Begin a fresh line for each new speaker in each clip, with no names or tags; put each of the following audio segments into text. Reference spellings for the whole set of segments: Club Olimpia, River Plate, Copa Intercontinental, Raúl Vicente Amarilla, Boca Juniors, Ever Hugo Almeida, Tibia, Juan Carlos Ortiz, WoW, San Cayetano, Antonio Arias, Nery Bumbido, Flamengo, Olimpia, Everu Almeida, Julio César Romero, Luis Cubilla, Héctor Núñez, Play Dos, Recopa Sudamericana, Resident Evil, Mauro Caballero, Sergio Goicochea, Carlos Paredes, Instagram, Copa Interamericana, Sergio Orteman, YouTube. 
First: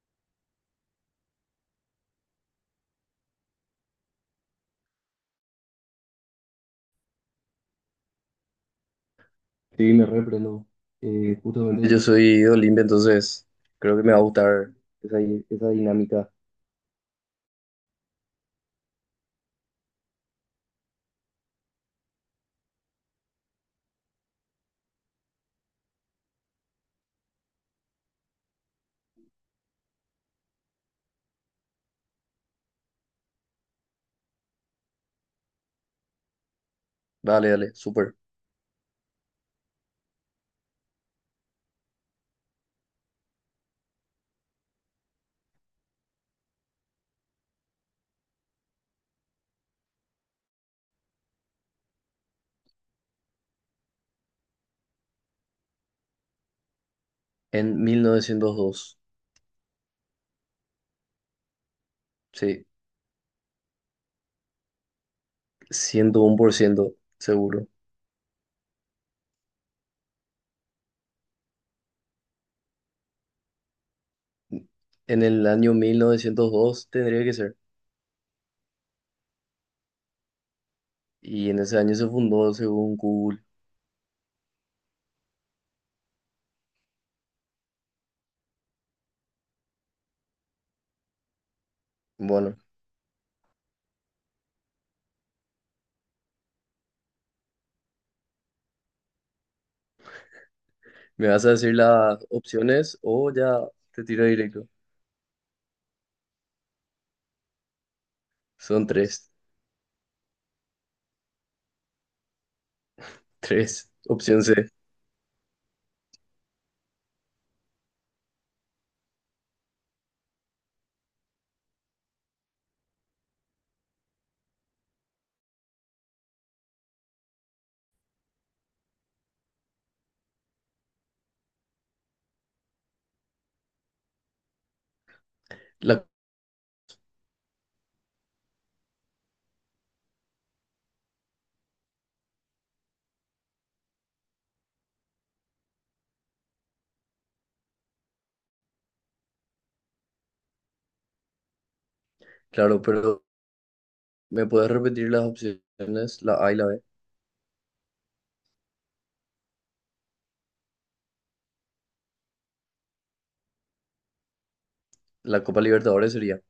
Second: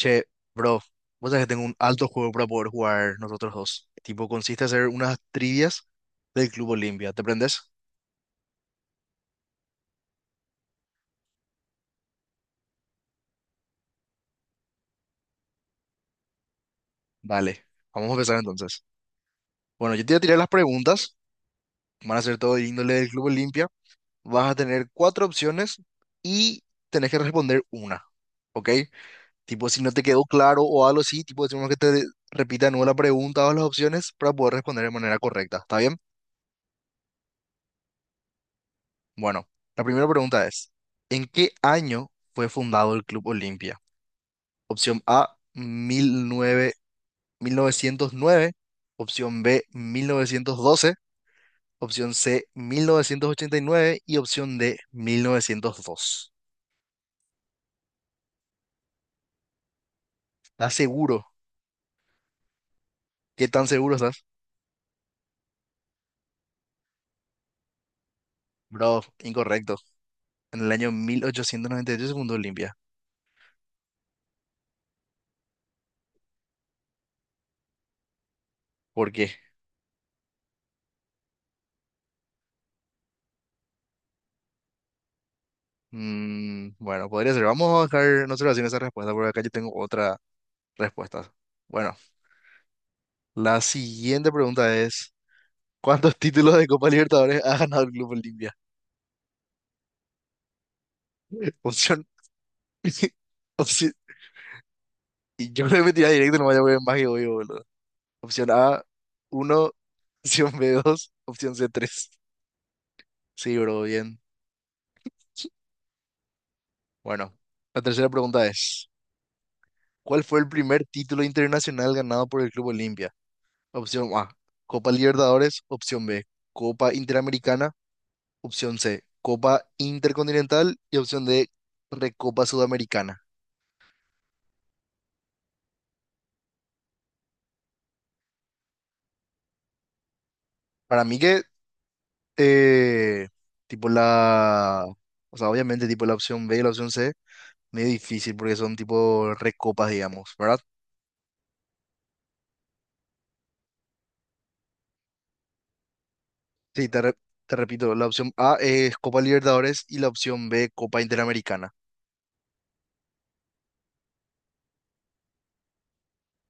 Che, bro, vos sabés que tengo un alto juego para poder jugar nosotros dos. Tipo, consiste en hacer unas trivias del Club Olimpia. ¿Te prendes?
Sí, me reprendo. Justamente yo soy, entonces creo que me va a gustar esa, esa dinámica.
Dale, vamos a empezar entonces. Bueno, yo te voy a tirar las preguntas. Van a ser todo de índole del Club Olimpia. Vas a tener cuatro opciones y tenés que responder una. ¿Ok? Tipo, si no te quedó claro o algo así, tipo, decimos que te repita de nuevo la pregunta o las opciones para poder responder de manera correcta. ¿Está bien?
Dale, dale, súper.
Bueno, la primera pregunta es: ¿en qué año fue fundado el Club Olimpia? Opción A, 1909. Opción B, 1912. Opción C, 1989. Y opción D, 1902.
En 1902.
¿Estás seguro?
Sí,
¿Qué tan seguro estás?
101% seguro.
Bro, incorrecto. En el año 1898 se fundó Olimpia.
En el año 1902 tendría que ser.
¿Por qué?
Y en ese año se fundó según Google.
Mm, bueno, podría ser. Vamos a dejar, no se lo hacen esa respuesta porque acá yo tengo otra respuesta. Bueno,
Bueno,
la siguiente pregunta es: ¿cuántos títulos de Copa Libertadores ha ganado el Club Olimpia?
¿me vas a decir
Opción.
las opciones o ya
opción-
te tiro directo?
Y yo creo que me tiré directo, no vaya a ver más que obvio, boludo. Opción A,
Son tres.
uno. Opción B, dos. Opción C, tres. Sí, bro,
Tres.
bien.
Opción C.
Bueno, la tercera pregunta es: ¿cuál fue el primer título internacional ganado por el Club Olimpia? Opción A, Copa Libertadores. Opción B, Copa Interamericana. Opción C, Copa Intercontinental. Y opción D, Recopa Sudamericana.
La,
Para mí que Eh, tipo o sea, obviamente tipo la opción B y la opción C, medio difícil porque son tipo recopas, digamos, ¿verdad?
claro, pero ¿me puedes repetir las opciones? La A y la B.
Sí, te, re- Te repito, la opción A es Copa Libertadores y la opción B Copa Interamericana.
La Copa Libertadores sería.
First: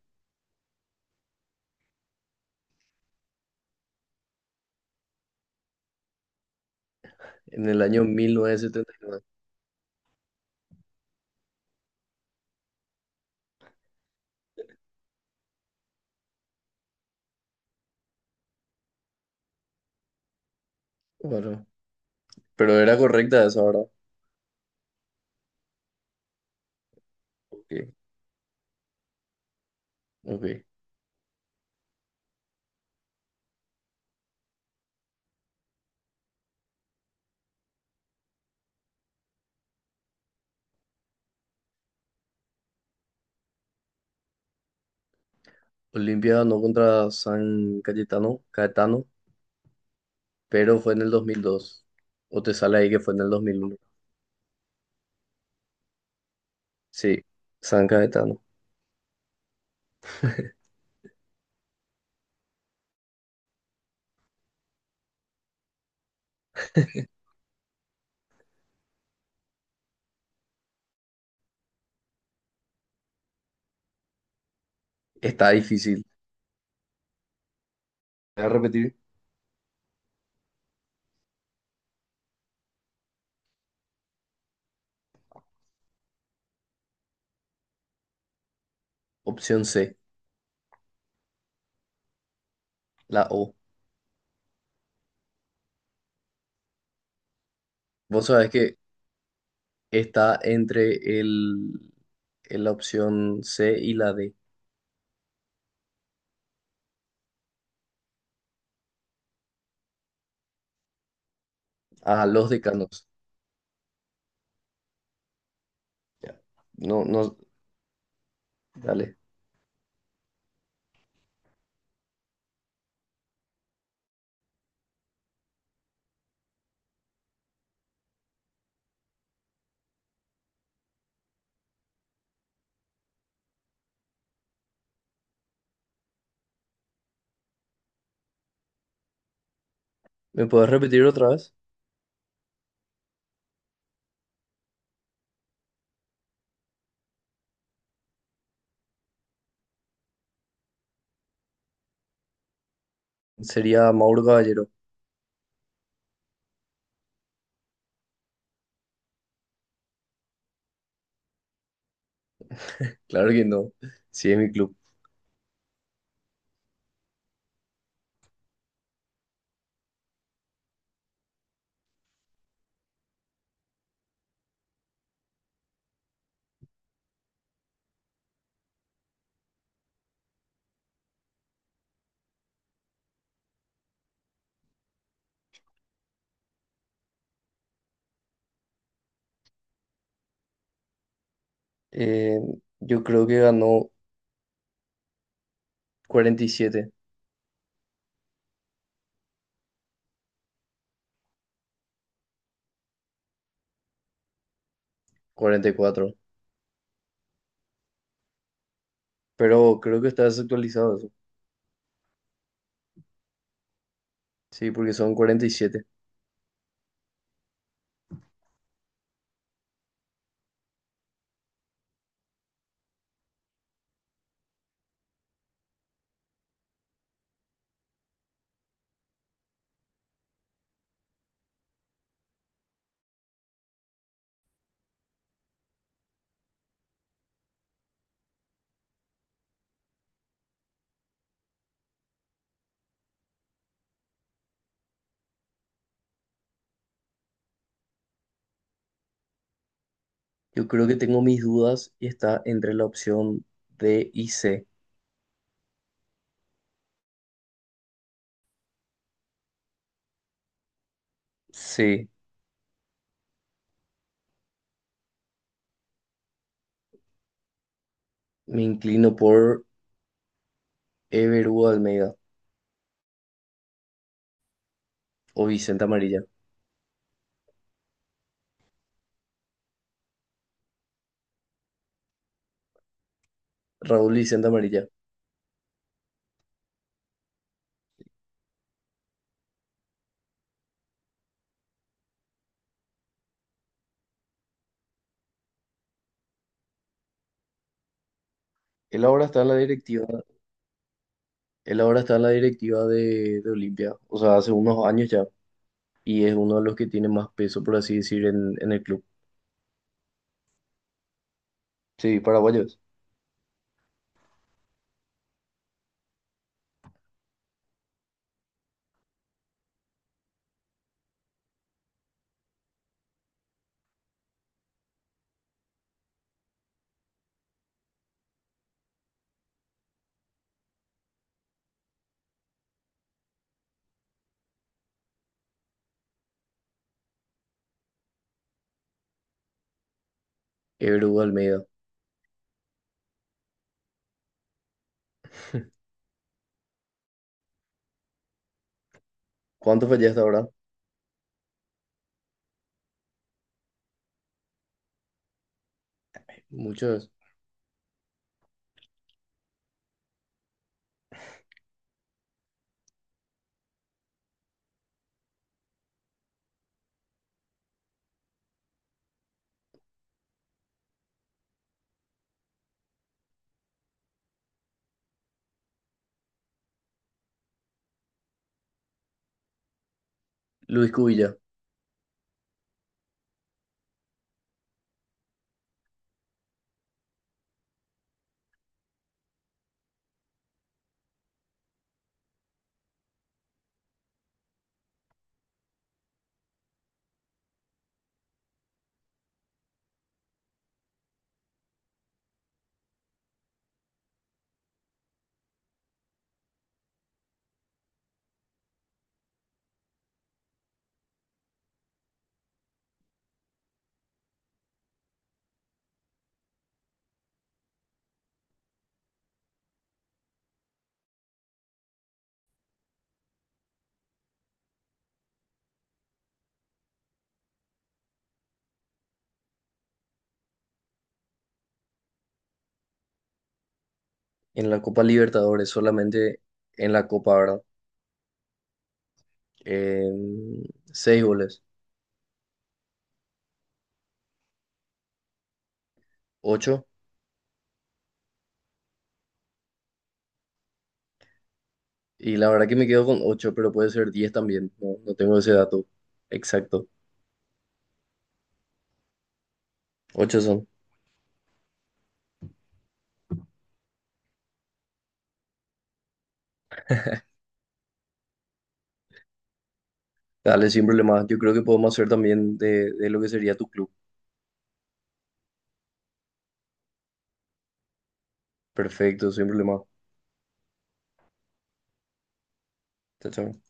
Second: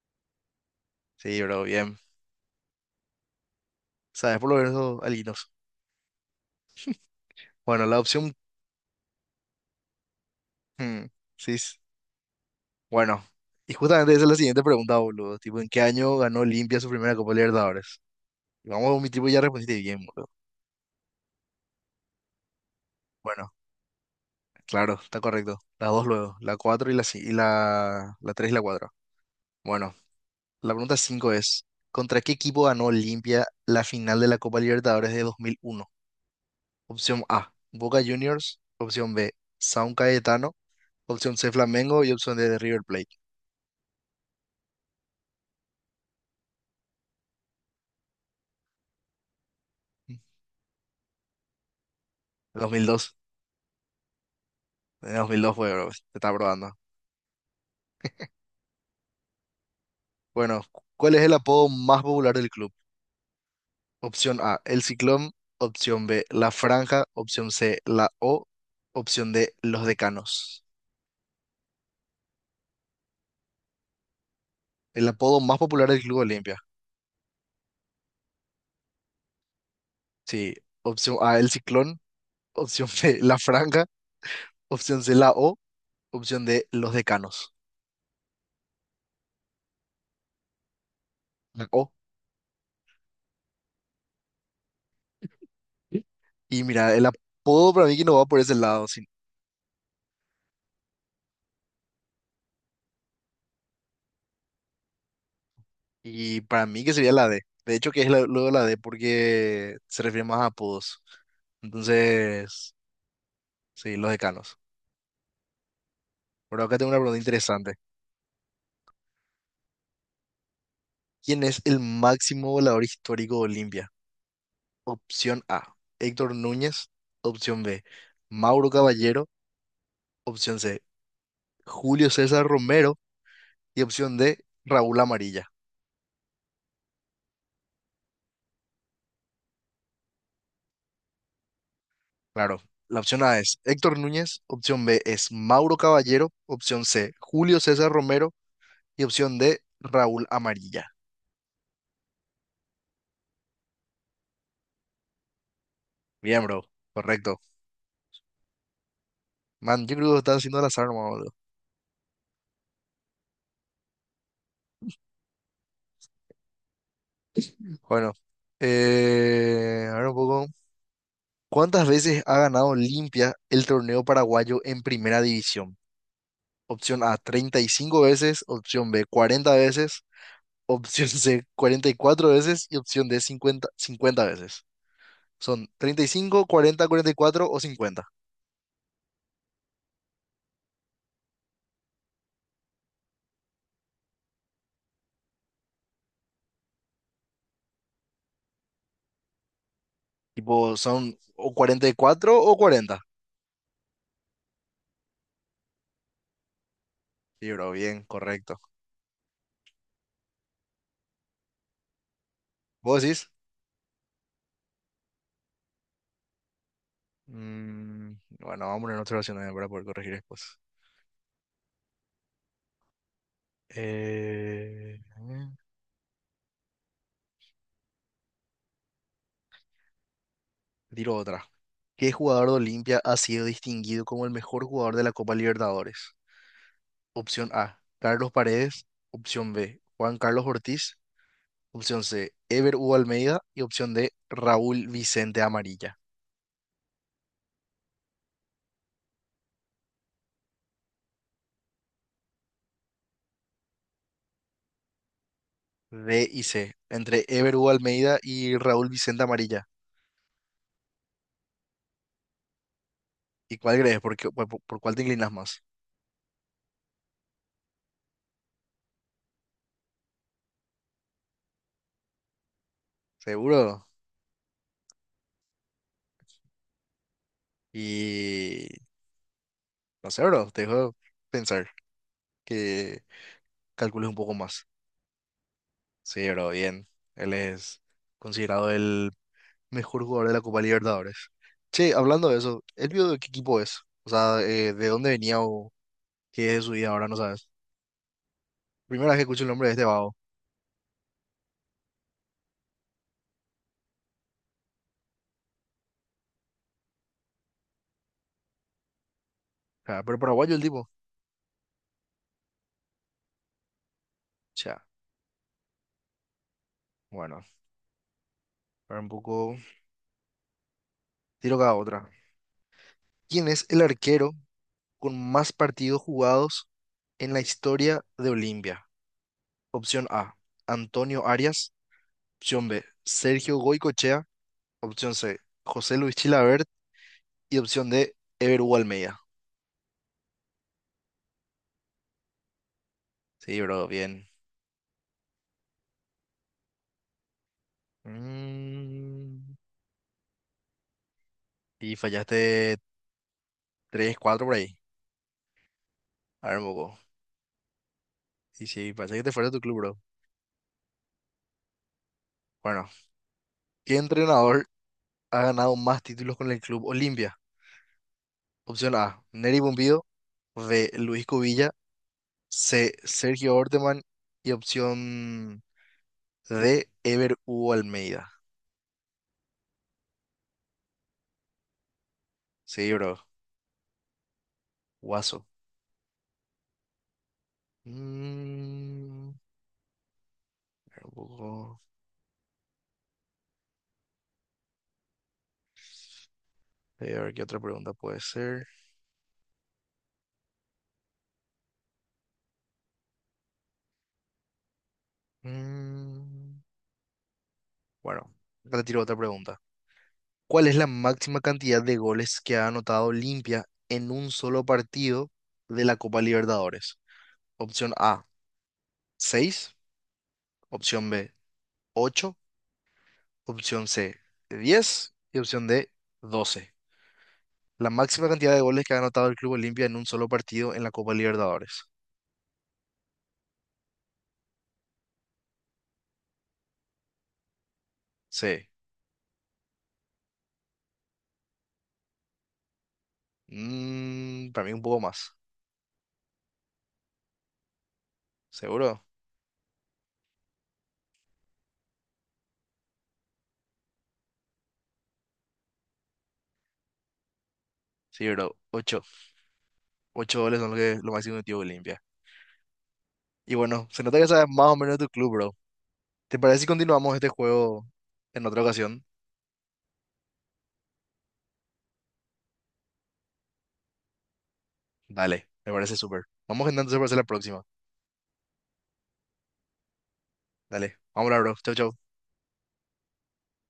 Sí, bro, bien. ¿Sabes por lo menos algunos?
En el
Bueno, la
año 1979.
hmm, sí, s- bueno. Y justamente esa es la siguiente pregunta, boludo. Tipo, ¿en qué año ganó Olimpia su primera Copa Libertadores? Y vamos, mi tipo ya respondiste bien, boludo.
Claro, pero era correcta
Bueno,
esa, ¿verdad?
claro, está correcto. La dos luego, la 4 y la, ci- y
Ok,
la, la 3 y la 4. Bueno,
ok.
la pregunta 5 es: ¿contra qué equipo ganó Olimpia la final de la Copa Libertadores de 2001? Opción A, Boca Juniors. Opción B, San Cayetano. Opción C, Flamengo. Y opción D, River Plate.
Olimpia ganó contra San Cayetano, Caetano, pero fue en el 2002. O te
Dos
sale
mil
ahí que fue
dos.
en el 2001.
En 2002 fue, bro. Te está probando.
Sí, San Cayetano.
Bueno, ¿cuál es el apodo más popular del club? Opción A, El Ciclón. Opción B, La Franja. Opción C, La O. Opción D, Los Decanos. El apodo
Está
más popular del
difícil.
Club Olimpia.
Voy a repetir.
Sí. Opción A, el Ciclón. Opción B, la Franja. Opción C, la O. Opción D, los Decanos.
Opción C,
La O.
la O.
Y mira, el apodo para mí que no va
Vos
por
sabés
ese
que
lado.
está entre la opción C y la D.
Y para mí que sería la D. De hecho, que es luego la D porque se refiere más a apodos.
Ah, los
Entonces,
decanos.
sí, los Decanos.
Ya.
Pero acá tengo una
No,
pregunta
no,
interesante.
dale.
¿Quién es el máximo volador histórico de Olimpia? Opción A, Héctor Núñez. Opción B, Mauro Caballero. Opción C, Julio César Romero. Y opción D, Raúl Amarilla.
¿Me puedes repetir otra vez?
Claro, la opción A es Héctor Núñez, opción B es Mauro Caballero, opción C, Julio César Romero, y opción D, Raúl Amarilla.
Sería Mauro Caballero.
Bien, bro, correcto. Man, yo creo que lo estás haciendo al azar, nomás, boludo.
Claro que no. Sí, es mi club.
Bueno, a ver un poco. ¿Cuántas veces ha ganado Limpia el torneo paraguayo en primera división? Opción A, 35 veces; opción B, 40 veces; opción C, 44 veces; y opción D, cincuenta veces. Son 35, 40, 44 o 50.
Eh, yo creo que ganó cuarenta y siete,
Tipo, son o 44 o 40.
44.
Sí, bro, bien, correcto.
Pero creo que está desactualizado eso.
¿Vos decís?
Sí, porque son 47.
Mm, bueno, vamos a poner otra opción también para poder corregir después. Eh, tiro otra. ¿Qué jugador de Olimpia ha sido distinguido como el mejor jugador de la Copa Libertadores? Opción A, Carlos Paredes. Opción B, Juan Carlos Ortiz. Opción C, Ever Hugo Almeida. Y opción D, Raúl Vicente Amarilla.
Yo creo que tengo mis dudas y está entre la opción D y C.
D y C. Entre Ever Hugo Almeida y Raúl Vicente Amarilla.
Sí,
¿Y cuál crees? ¿Por, qué- por- Cuál te inclinas más?
me inclino por Everu Almeida
¿Seguro?
o Vicente Amarilla.
Y... no sé, bro. Te dejo pensar, que calcules
Raúl
un poco
Vicente
más.
Amarilla.
Sí, bro, bien. Él es considerado el mejor jugador de la Copa Libertadores. Che, hablando de eso, ¿él vio de qué equipo es? O sea, ¿de dónde venía o qué es de su vida ahora? No sabes.
Él
Primera vez que
ahora está
escucho el
en la
nombre de este
directiva,
vago.
él ahora está en la directiva de Olimpia, o sea, hace unos años ya, y es uno de los que tiene más peso, por así decir, en el club.
Sea, pero paraguayo el tipo. O
Sí, paraguayos.
sea, bueno, para un poco, tiro cada otra. ¿Quién es el arquero con más partidos jugados en la historia de Olimpia? Opción A, Antonio Arias. Opción B, Sergio Goicochea. Opción C, José Luis Chilabert. Y opción D, Ever Hugo Almeida.
Qué Almeida.
Sí, bro, bien. Mm,
¿Cuánto fallé hasta ahora?
y fallaste tres, cuatro, por ahí. A ver, un poco.
Muchos.
Sí, sí, parece que te fuera de tu club, bro. Bueno, ¿qué entrenador ha ganado más títulos con el club Olimpia? Opción A, Nery Bumbido. B, Luis Cubilla. C, Sergio Orteman. Y opción D, Ever Hugo Almeida.
Luis Cubilla.
Sí, bro. Guaso. Mm, espera un poco. A ver qué otra pregunta puede ser. Mm, bueno, retiro otra pregunta. ¿Cuál es la máxima cantidad de goles que ha anotado Olimpia en un solo partido de la Copa Libertadores? Opción A, seis. Opción B, ocho. Opción C, diez. Y opción D, doce. La máxima cantidad de goles que ha anotado el Club Olimpia en un solo partido en la Copa Libertadores.
En la Copa Libertadores, solamente en la Copa, ¿verdad?
C.
Em, Seis goles.
Mm, para mí un poco más.
Ocho.
¿Seguro?
Y la verdad que me quedo con ocho, pero puede ser 10 también. No, no tengo ese dato exacto.
Sí, bro. Ocho,
Ocho
ocho goles
son.
son lo que lo máximo que metió Olimpia. Y bueno, se nota que sabes más o menos de tu club, bro. ¿Te parece si continuamos este juego en otra ocasión?
Dale, sin problema. Yo creo que podemos hacer también de lo que sería tu club.
Dale, me parece súper. Vamos entonces para hacer la próxima.
Perfecto, sin problema.
Dale, vamos a hablar, bro. Chau, chau.
Chao, chao.